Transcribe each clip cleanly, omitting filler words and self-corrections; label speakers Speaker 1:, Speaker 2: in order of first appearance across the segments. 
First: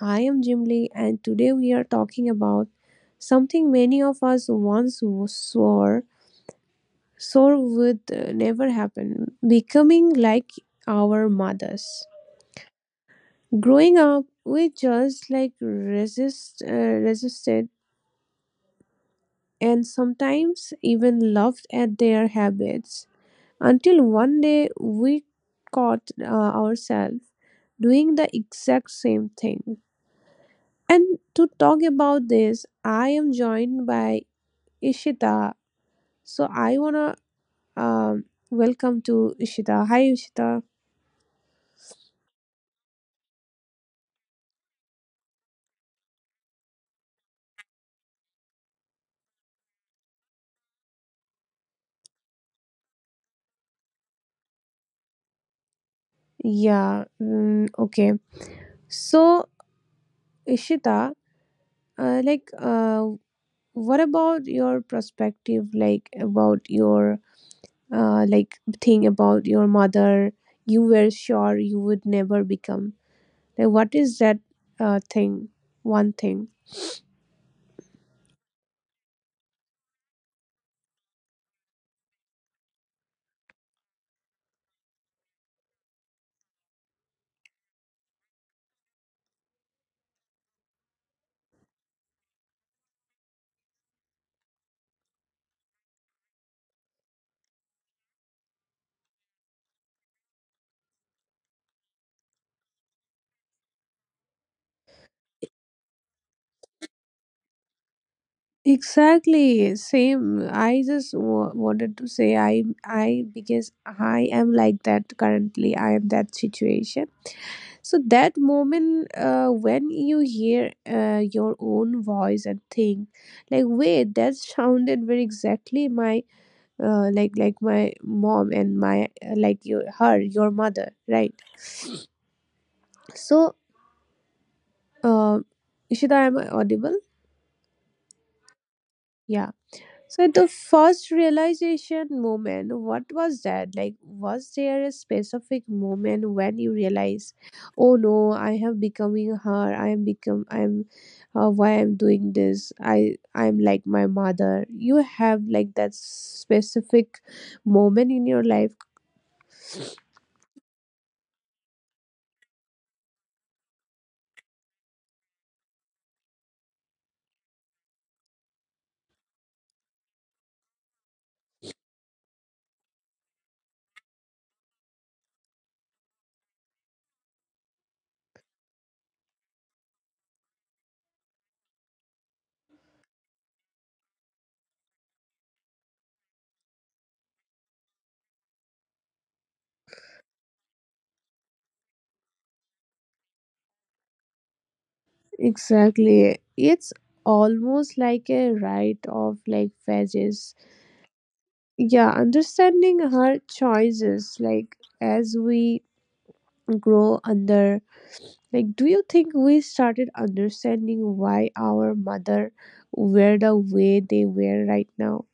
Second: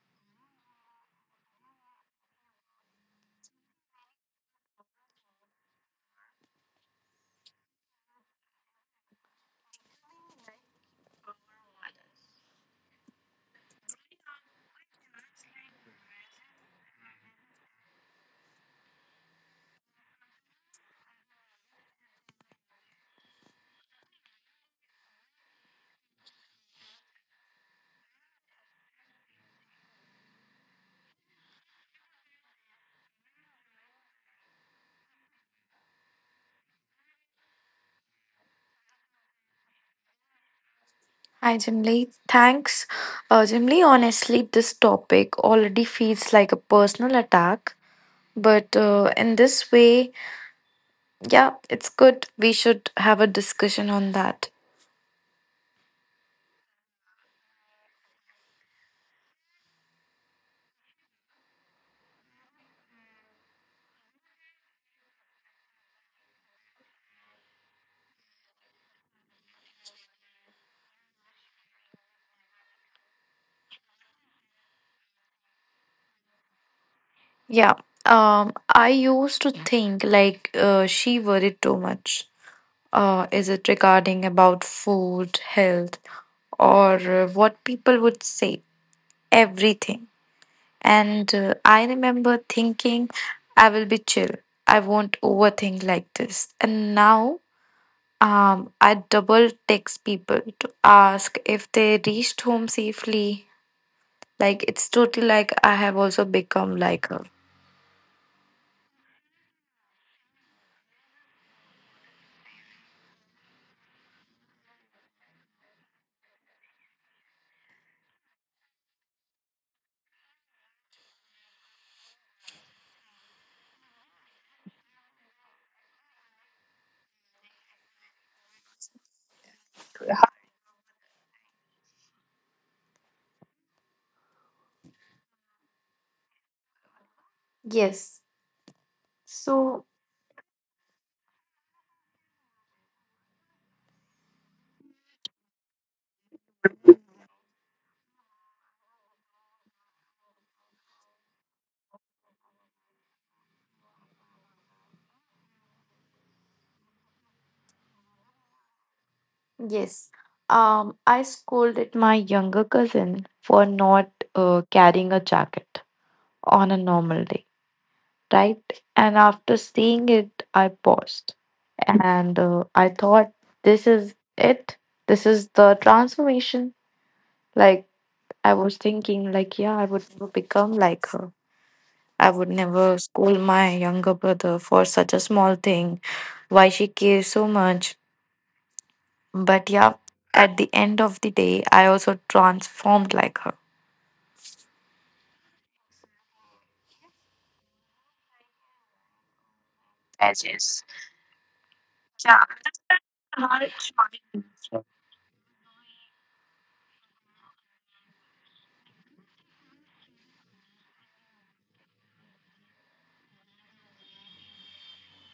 Speaker 1: I am Jim Lee and today we are talking about something many of us once swore would never happen, becoming like our mothers. Growing up, we just like resisted and sometimes even laughed at their habits until one day we caught ourselves doing the exact same thing. And to talk about this, I am joined by Ishita. So I wanna um, welcome to Ishita. Hi, Ishita.
Speaker 2: Hi, Jimly. Thanks. Jimly, honestly, this topic already feels like a personal attack. But in this way, yeah, it's good. We should have a discussion on that.
Speaker 1: Yeah. Okay. So Ishita, uh, like, uh, what about your perspective? Like about your like thing about your mother. You were sure you would never become. Like, what is that thing? One thing.
Speaker 2: Yeah. I used to think like she worried too much. Is it regarding about food, health, or what people would say? Everything. And I remember thinking, I will be chill. I won't overthink like this. And now I double text people to ask if they reached home safely. Like it's totally like I have also become like her.
Speaker 1: Exactly, same. I just wanted to say I because I am like that currently. I am that situation. So that moment when you hear your own voice and think like wait that sounded very exactly my like my mom and my your mother, right. So uh, Ishita, am I audible?
Speaker 2: Yes.
Speaker 1: Yeah.
Speaker 2: So,
Speaker 1: So the first realization moment, what was that? Like, was there a specific moment when you realize, oh no, I have becoming her. I am become. I'm. Why I'm doing this? I'm like my mother. You have like that specific moment in your life.
Speaker 2: yes. I scolded my younger cousin for not carrying a jacket on a normal day. Right? And after seeing it, I paused and I thought, this is it. This is the transformation. Like, I was thinking, like, yeah, I would never become like her. I would never scold my younger brother for such a small thing. Why she cares so much. But yeah, at the end of the day, I also transformed like her.
Speaker 1: Exactly. It's almost like a rite of like phases. Yeah, understanding her choices like as we grow under. Like, do you think we started understanding why our mother were the way they were right now?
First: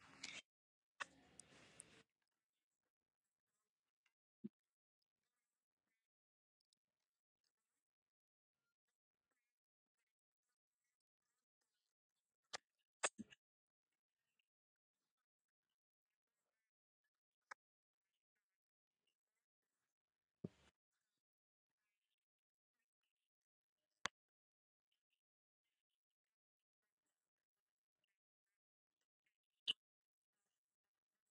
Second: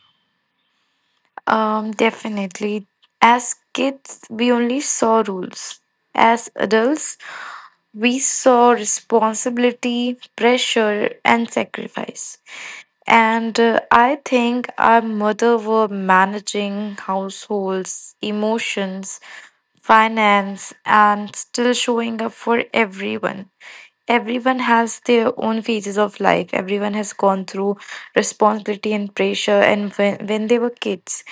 Speaker 2: Definitely. As kids, we only saw rules. As adults, we saw responsibility, pressure, and sacrifice. And I think our mother were managing households, emotions, finance, and still showing up for everyone. Everyone has their own phases of life. Everyone has gone through responsibility and pressure. And when they were kids,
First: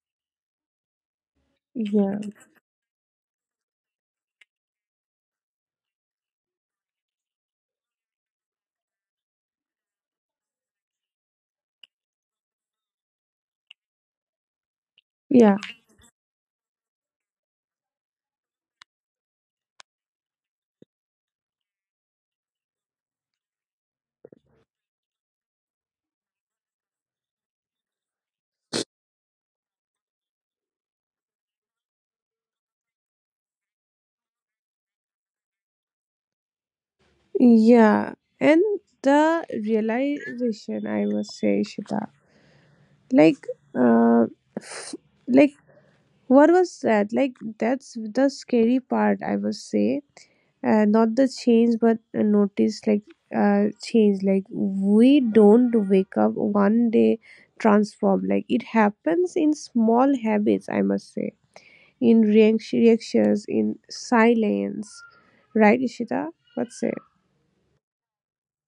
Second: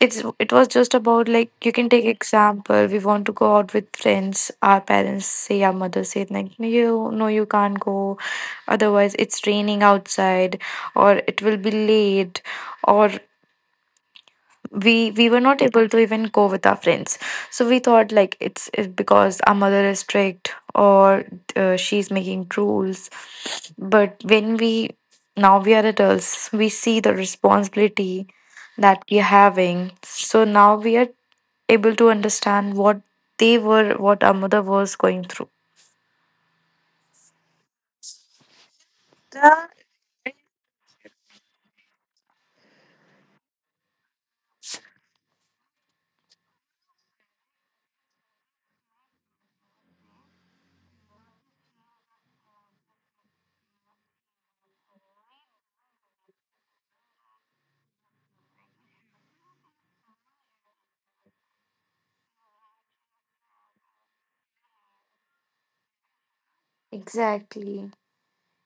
Speaker 2: it was just about like you can take
Speaker 1: Yeah,
Speaker 2: example, we want to go out with friends, our parents say, our mother said, like, "No, you can't go, otherwise it's raining outside or it will be late, or we were
Speaker 1: yeah,
Speaker 2: not able to even go with our friends." So we thought like it's because our mother is strict or she's making rules. But when we, now we are adults, we see the responsibility that we're having, so now we are able to understand what they were, what our mother was going through.
Speaker 1: yeah. And the realization, I must say, Shita, like, uh, f- like, what was that? Like, that's the scary part, I must say, not the change but notice like change, like we don't wake up one day transform. Like it happens in small habits, I must say, in reactions, in silence, right Ishita, what's it?
Speaker 2: Exactly.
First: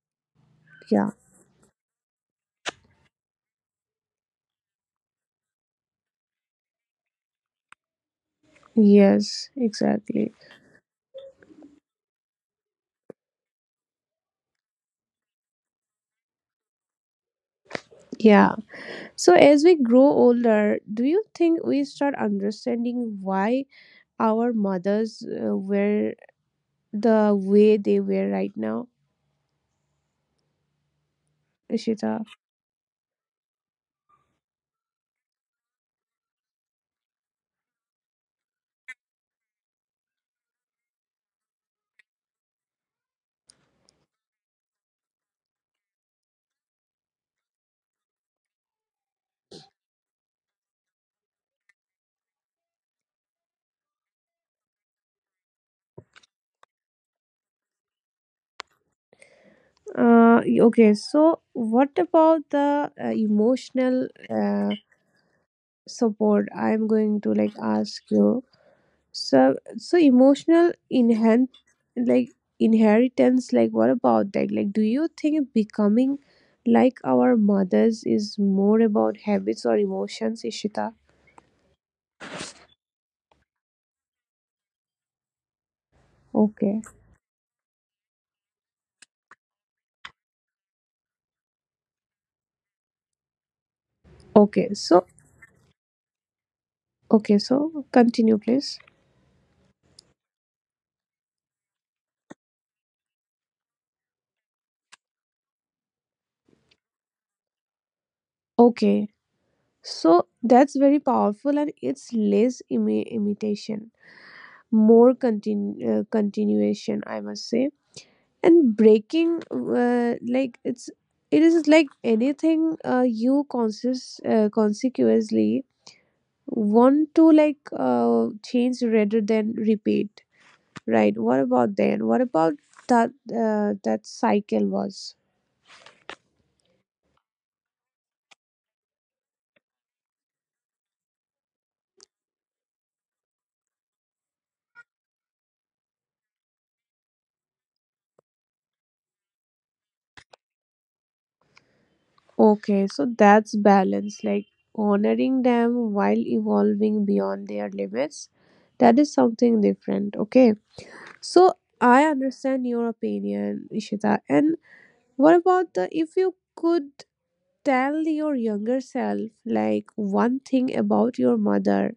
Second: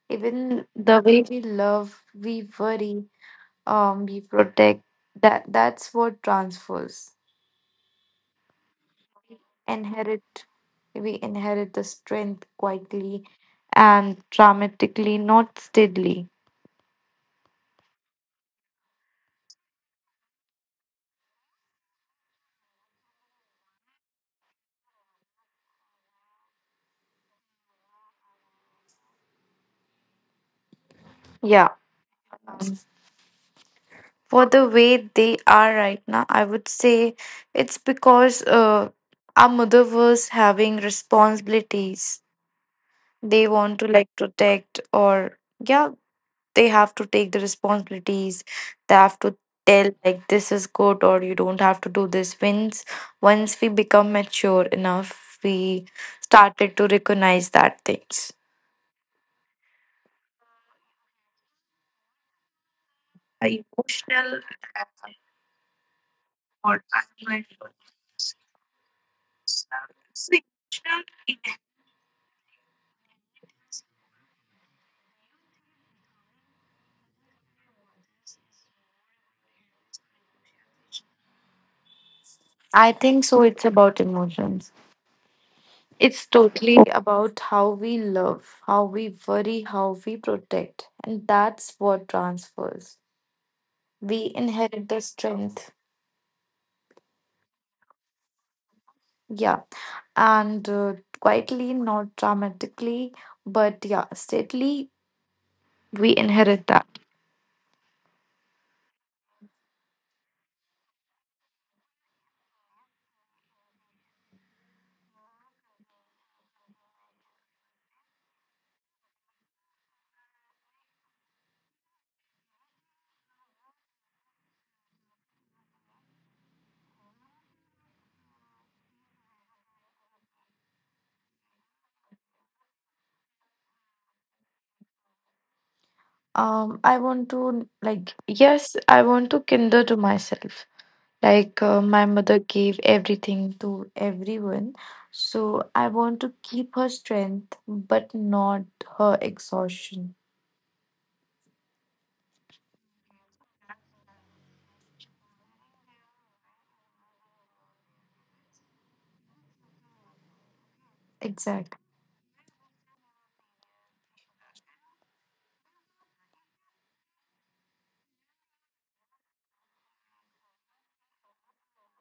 Speaker 2: Even the
Speaker 1: Yeah,
Speaker 2: way we love, we worry, we protect. That's what transfers.
Speaker 1: yes exactly.
Speaker 2: Inherit, we inherit the strength quietly and dramatically, not steadily.
Speaker 1: Yeah, so as we grow older, do you think we start understanding why our mothers were the way they were right now,
Speaker 2: Yeah.
Speaker 1: Ishita?
Speaker 2: Um, for the way they are right now, I would say it's because our mother was having responsibilities. They want to like protect, or yeah, they have to take the responsibilities. They have to tell like this is good, or you don't have to do this. Once once we become mature enough, we started to recognize that things.
Speaker 1: Okay, so what about the emotional support? I'm going to like ask you. So, so emotional inherent, like inheritance, like what about that? Like, do you think becoming like our mothers is more about habits or emotions, Ishita?
Speaker 2: I think so, it's about emotions. It's totally
Speaker 1: Okay.
Speaker 2: about how we love, how we worry, how we protect, and that's what transfers. We
Speaker 1: Okay.
Speaker 2: inherit the
Speaker 1: So,
Speaker 2: strength.
Speaker 1: okay. So, continue, please.
Speaker 2: Yeah, and quietly, not dramatically, but yeah, steadily, we inherit that.
Speaker 1: Okay. So that's very powerful, and it's less imitation. More continuation, I must say, and breaking like, it's it is like anything you conscious, consequently want to like change rather than repeat, right? What about then, what about that that cycle was.
Speaker 2: Um, I want to like, yes, I want to kinder to myself. Like my mother gave everything to everyone, so I want to keep her strength but not her exhaustion.
Speaker 1: Okay, so that's balance, like honoring them while evolving beyond their limits. That is something different, okay. So
Speaker 2: Exactly.
Speaker 1: I understand your opinion, Ishita. And what about the, if you could tell your younger self like one thing about your mother,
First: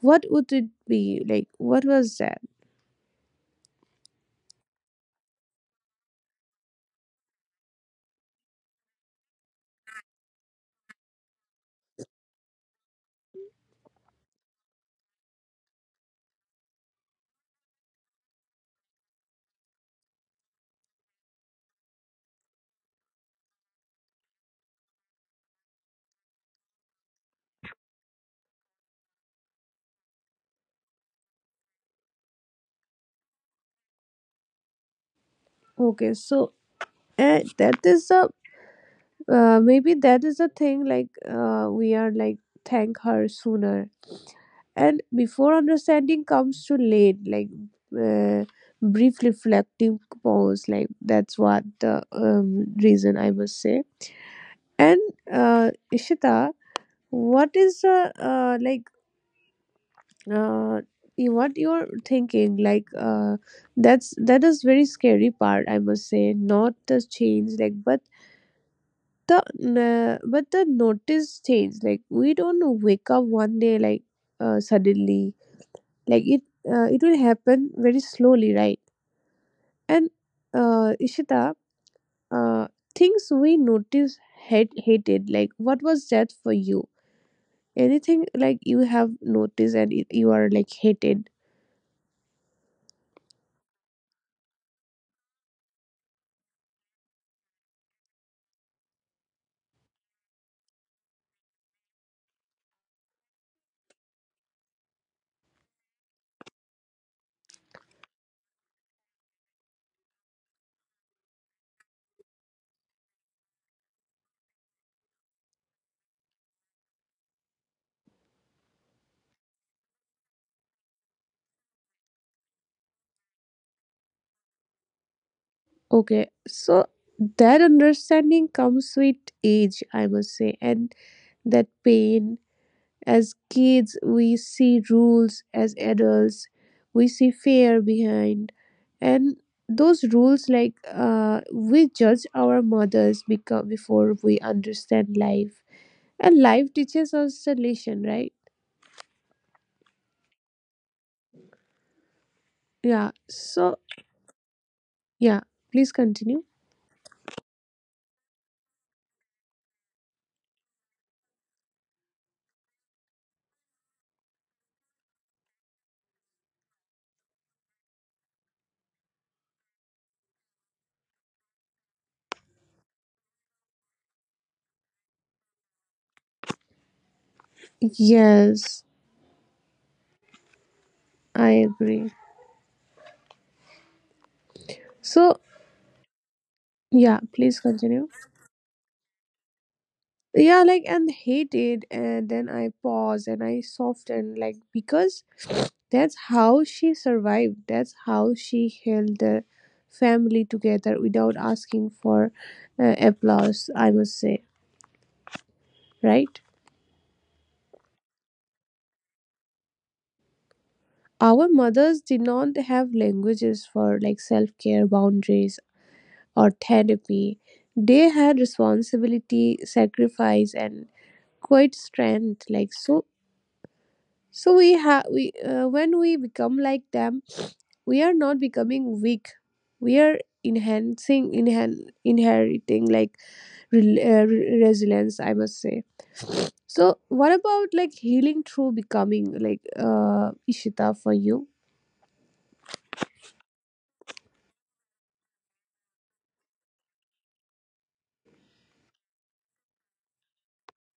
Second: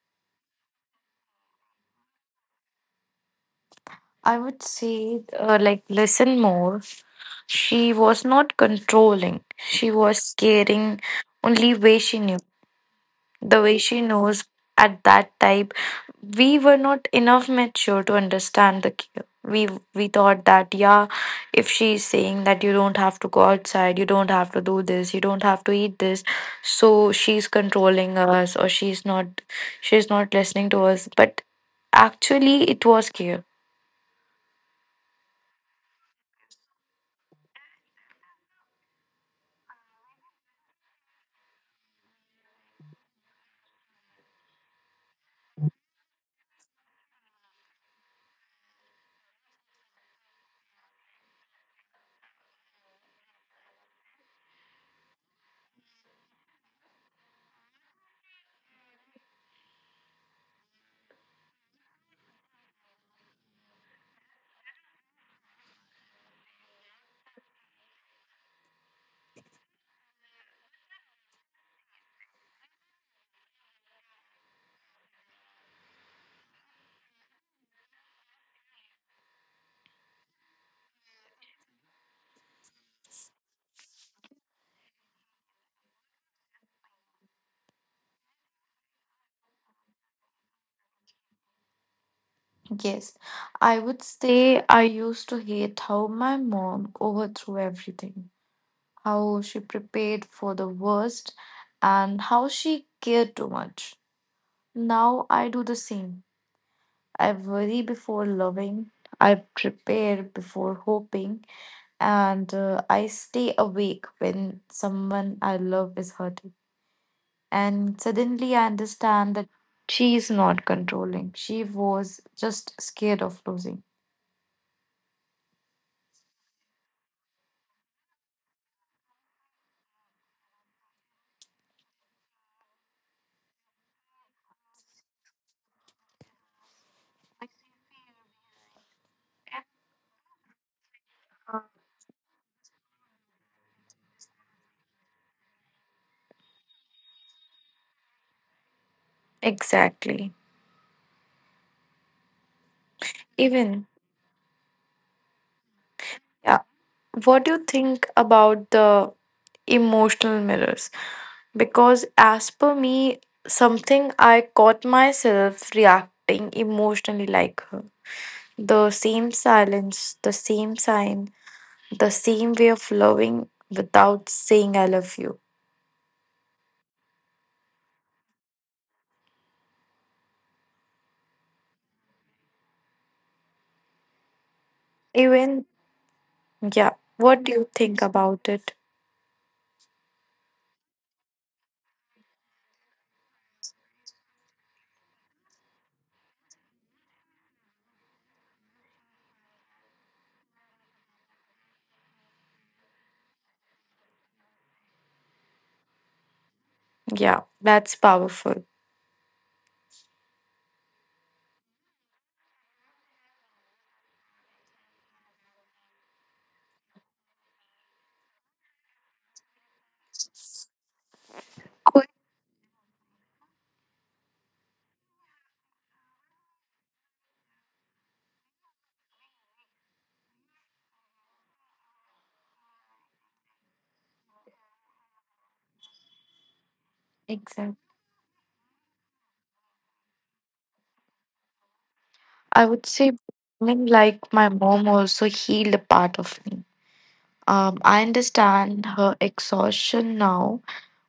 Speaker 1: what would it be? Like what was that?
Speaker 2: I would say, like, listen more. She was not controlling, she was caring. Only way she knew, the way she knows, at that time we were not enough mature to understand the care. We thought that, yeah, if she's saying that you don't have to go outside, you don't have to do this, you don't have to eat this, so she's controlling us, or she's not, she's not listening to us. But actually it was care.
Speaker 1: Okay, so that is a maybe that is the thing, like we are like, thank her sooner and before understanding comes too late, like uh, brief reflective pause, like that's what the reason I must say. And Ishita, what is the uh, what you're thinking? Like that's that is very scary part. I must say, not the change, like, the but the notice change. Like we don't wake up one day like suddenly. Like it it will happen very slowly, right? And Ishita, uh, things we notice hated. Like what was that for you? Anything like you have noticed and you are like hated.
Speaker 2: Yes. I would say I used to hate how my mom overthrew everything. How she prepared for the worst and how she cared too much. Now I do the same. I worry before loving, I prepare before hoping, and I stay awake when someone I love is hurting. And suddenly I understand that she is not controlling, she was just scared of losing.
Speaker 1: Okay, so that understanding comes with age, I must say, and that pain. As kids we see rules, as adults we see fear behind, and those rules, like we judge our mothers because before we understand life, and life teaches us the lesson, right?
Speaker 2: Exactly.
Speaker 1: Yeah, so
Speaker 2: Even,
Speaker 1: yeah, please continue.
Speaker 2: yeah. What do you think about the emotional mirrors? Because, as per me, something I caught myself reacting emotionally like her. The same silence, the same sign, the same way of loving without saying I love you.
Speaker 1: Yes, I agree. So,
Speaker 2: Even, yeah,
Speaker 1: yeah,
Speaker 2: what do
Speaker 1: please
Speaker 2: you think
Speaker 1: continue.
Speaker 2: about it?
Speaker 1: Yeah, like, and hate it, and then I pause and I soften, like, because that's how she survived. That's how she held the family together without asking for applause, I must say, right?
Speaker 2: Yeah, that's powerful.
Speaker 1: Our mothers did not have languages for like self care boundaries or therapy. They had responsibility, sacrifice, and quite strength like so. So we have we when we become like them, we are not becoming weak. We are enhancing, inheriting like resilience, I must say. So what
Speaker 2: Exactly.
Speaker 1: about like healing through becoming like Ishita for you?
Speaker 2: I would say becoming like my mom also healed a part of me. I understand her exhaustion now,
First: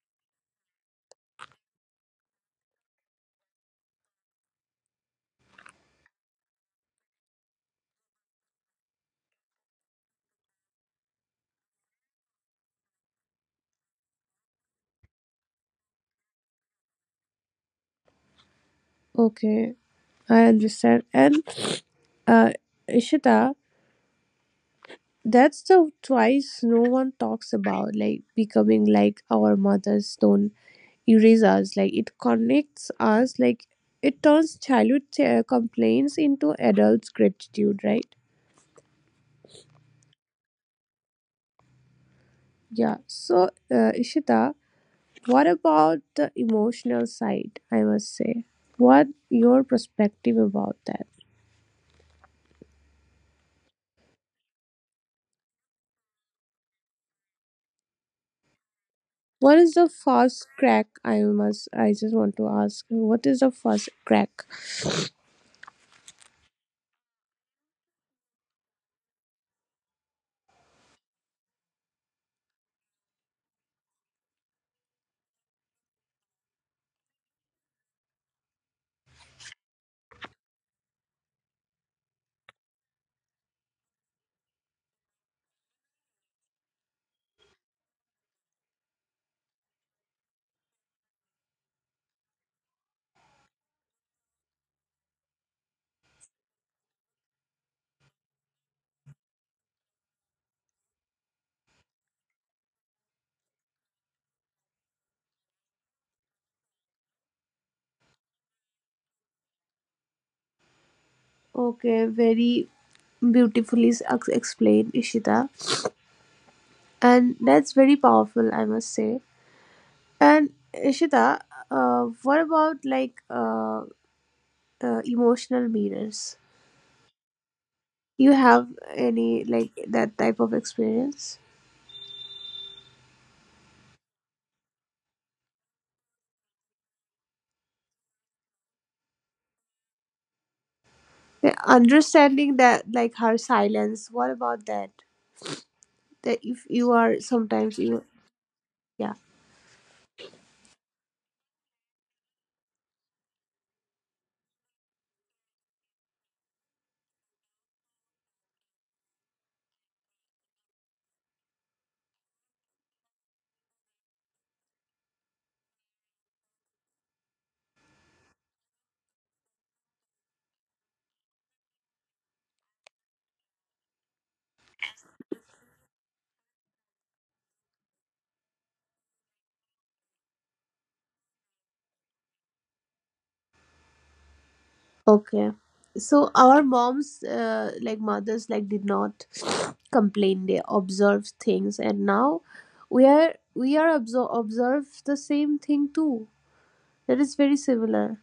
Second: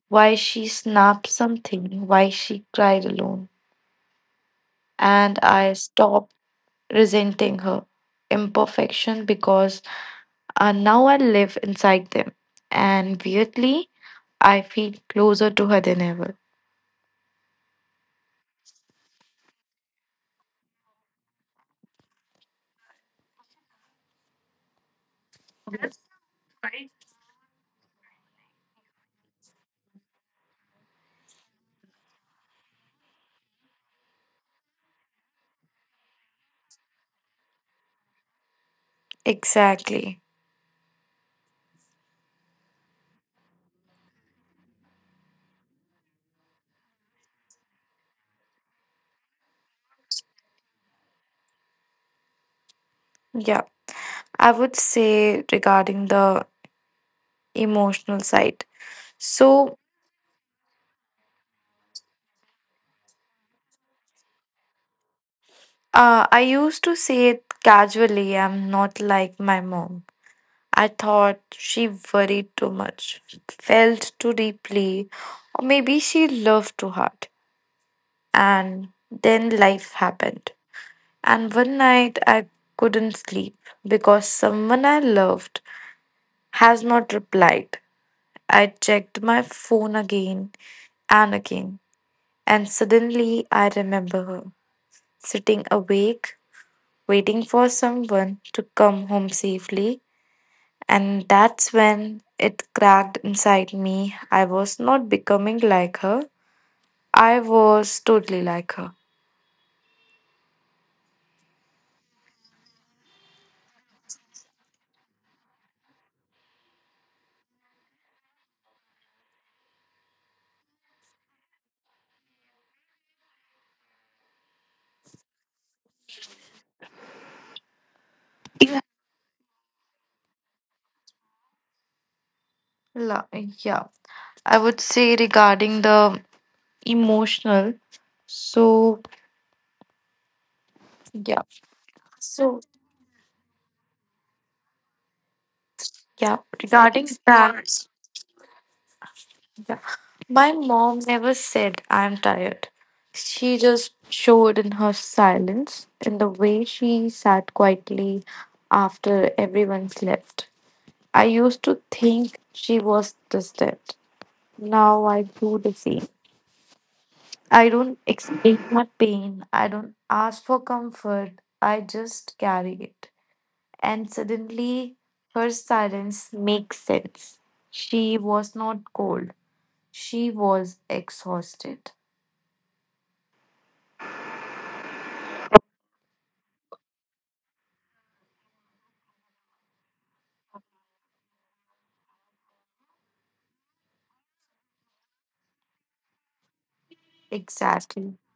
Speaker 2: why she snapped something, why she cried alone. And I stopped resenting her imperfection because, now I live inside them, and weirdly, I feel closer to her than ever.
Speaker 1: Okay, I understand. And uh, Ishita, that's the twice no one talks about, like becoming like our mothers don't erasers, like it connects us, like it turns childhood complaints into adults gratitude, right?
Speaker 2: Exactly.
Speaker 1: Yeah, so Ishita, what about the emotional side I must say, what your perspective about that?
Speaker 2: Yeah. I would say regarding the emotional side.
Speaker 1: What is
Speaker 2: So,
Speaker 1: the first crack, I must, I just want to ask, what is the first crack?
Speaker 2: I used to say it casually, I'm not like my mom. I thought she worried too much, felt too deeply, or maybe she loved too hard. And then life happened. And one night I couldn't sleep because someone I loved has not replied. I checked my phone again and again, and suddenly I remember her sitting awake, waiting for someone to come home safely. And that's when it cracked inside me. I was not becoming like her, I was totally like her.
Speaker 1: Okay, very beautifully explained Ishita, and that's very powerful, I must say. And Ishita, what about like emotional mirrors? You have any like that type of experience?
Speaker 2: La- yeah, I would say regarding the emotional. So yeah.
Speaker 1: The
Speaker 2: So
Speaker 1: understanding that like her silence. What about that?
Speaker 2: yeah,
Speaker 1: That if you
Speaker 2: regarding
Speaker 1: are
Speaker 2: that,
Speaker 1: sometimes you, yeah,
Speaker 2: yeah. My mom never said I'm tired. She just showed in her silence, in the way she sat quietly after everyone slept. I used to think she was distant. Now I do the same. I don't explain my pain. I don't ask for comfort. I just carry it. And suddenly, her silence makes sense. She was not cold, she was exhausted.
Speaker 1: okay. So our moms, like mothers, like did not complain. They observed things, and now we are observe the same thing too. That is very
Speaker 2: Exactly.
Speaker 1: similar.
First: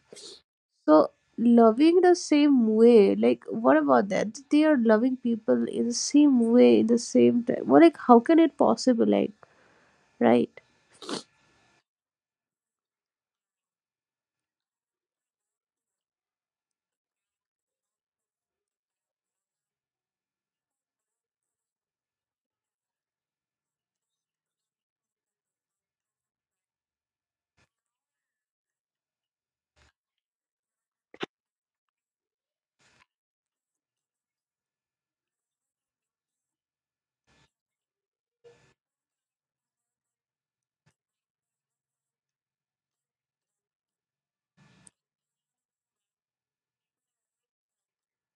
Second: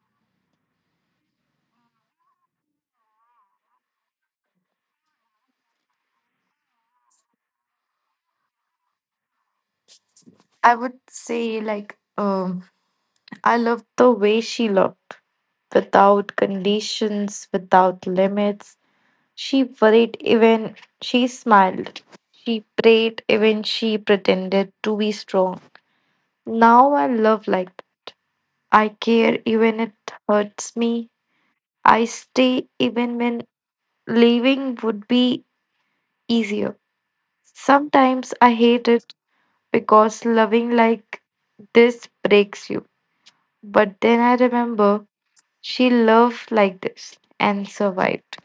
Speaker 1: So loving the same way, like what about that? They are loving people in the same way, in the same time. Well, like how can it possible? Like, right?
Speaker 2: I would say, like, I love the way she looked without conditions, without limits. She worried even she smiled. She prayed even she pretended to be strong. Now I love like, I care even it hurts me. I stay even when leaving would be easier. Sometimes I hate it because loving like this breaks you. But then I remember she loved like this and survived.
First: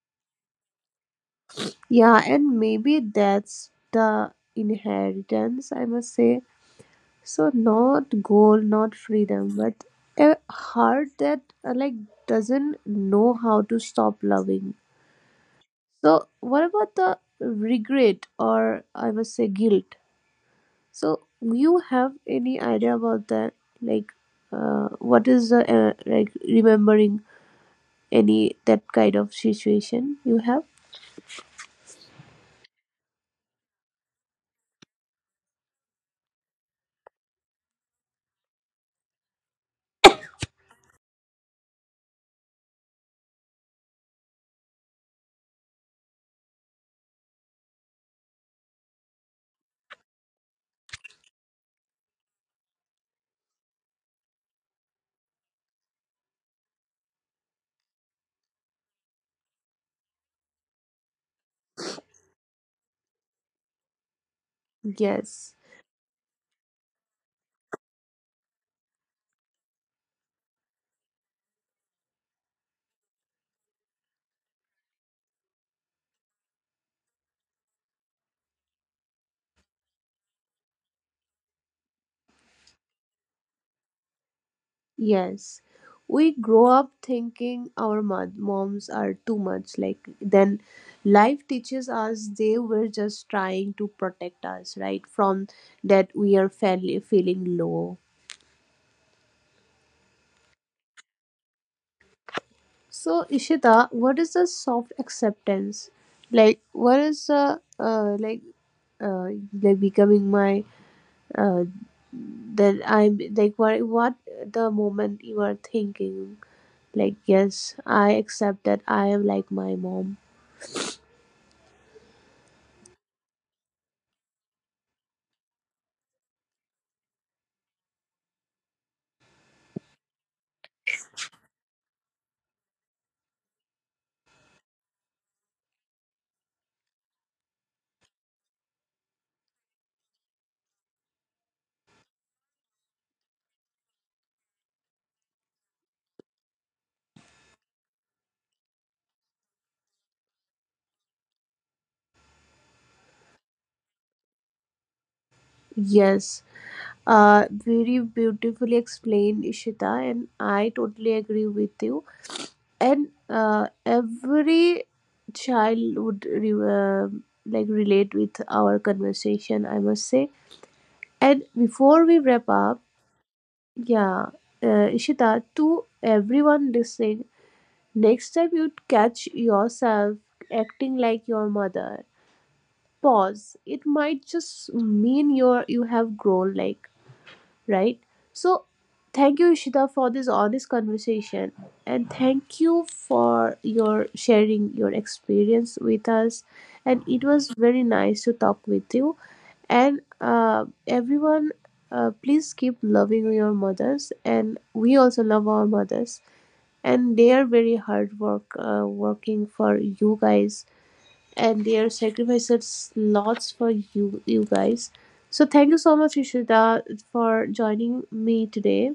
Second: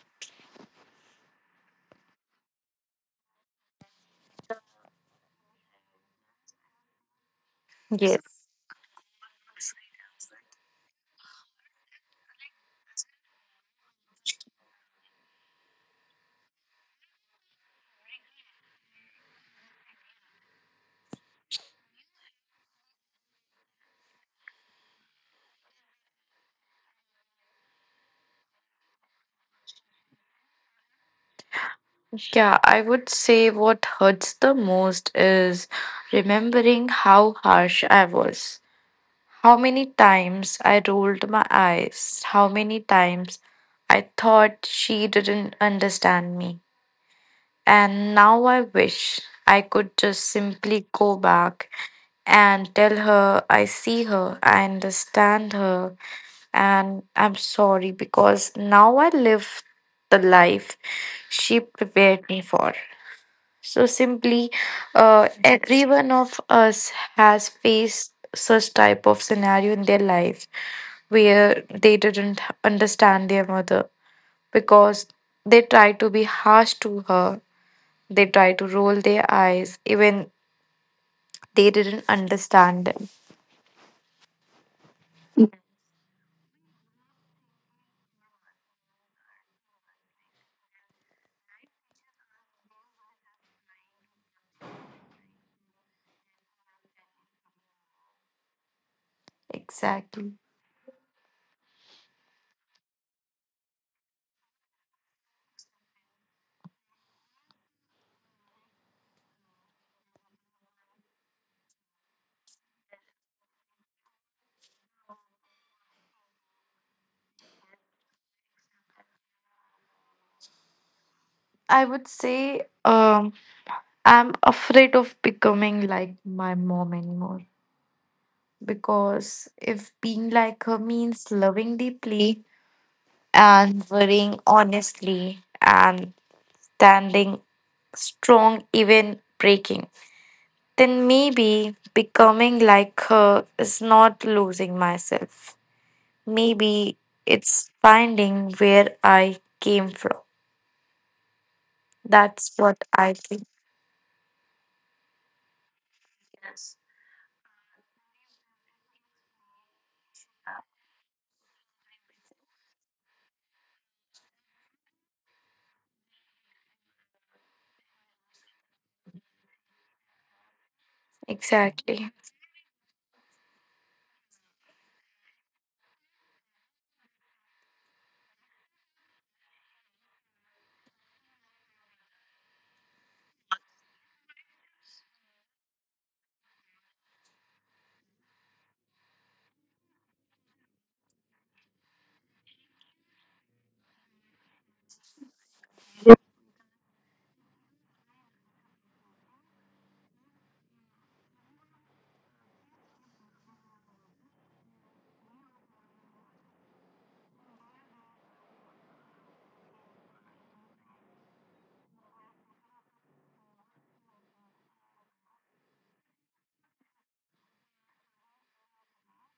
Speaker 1: Yeah, and maybe that's the inheritance, I must say. So
Speaker 2: Yes.
Speaker 1: not gold, not freedom, but a heart that like doesn't know how to stop loving. So what about the regret, or I must say guilt? So you have any idea about that? Like, what is the like remembering any that kind of situation you have?
Speaker 2: Yeah, I would say what hurts the most is remembering how harsh I was. How many times I rolled my eyes, how many times I thought she didn't understand me. And now I wish I could just simply go back and tell her I see her, I understand her, and I'm sorry, because now I live the life she prepared me for. So simply,
Speaker 1: Yes,
Speaker 2: every one of us has faced such type of scenario in their life where they didn't understand their mother because they tried to be harsh to her, they tried to roll their eyes, even they didn't understand them.
Speaker 1: yes. We grow up thinking our moms are too much. Like then, life teaches us they were just trying to protect us, right, from that we are fairly feeling low.
Speaker 2: Exactly.
Speaker 1: So Ishita, what is the soft acceptance? Like, what is the like? uh, like becoming my uh, that I'm like, what the moment you are thinking, like yes I accept that I am like my mom.
Speaker 2: I would say, I'm afraid of becoming like my mom anymore, because if being like her means loving deeply and worrying honestly and standing strong, even breaking, then maybe becoming like her is not losing myself. Maybe it's finding where I came from. That's what I think.
Speaker 1: Yes, very beautifully explained Ishita, and I totally agree with you. And every child would like relate with our conversation, I must say. And before we
Speaker 2: Exactly.
Speaker 1: wrap up, yeah, Ishita, to everyone listening, next time you catch yourself acting like your mother, pause. It might just mean you're, you have grown like, right? So thank you Ishita for this honest conversation, and thank you for your sharing your experience with us. And it was very nice to talk with you. And everyone, please keep loving your mothers, and we also love our mothers. And they're very hard work, working for you guys, and they're sacrifices lots for you guys. So thank you so much Ishita for joining me today.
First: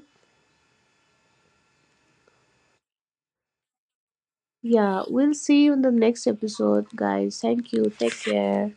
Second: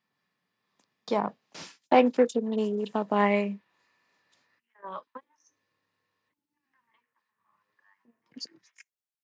Speaker 2: Yeah. Thank you, Jimmy. Bye bye.
Speaker 1: Yeah, we'll see you in the next episode guys, thank you, take care.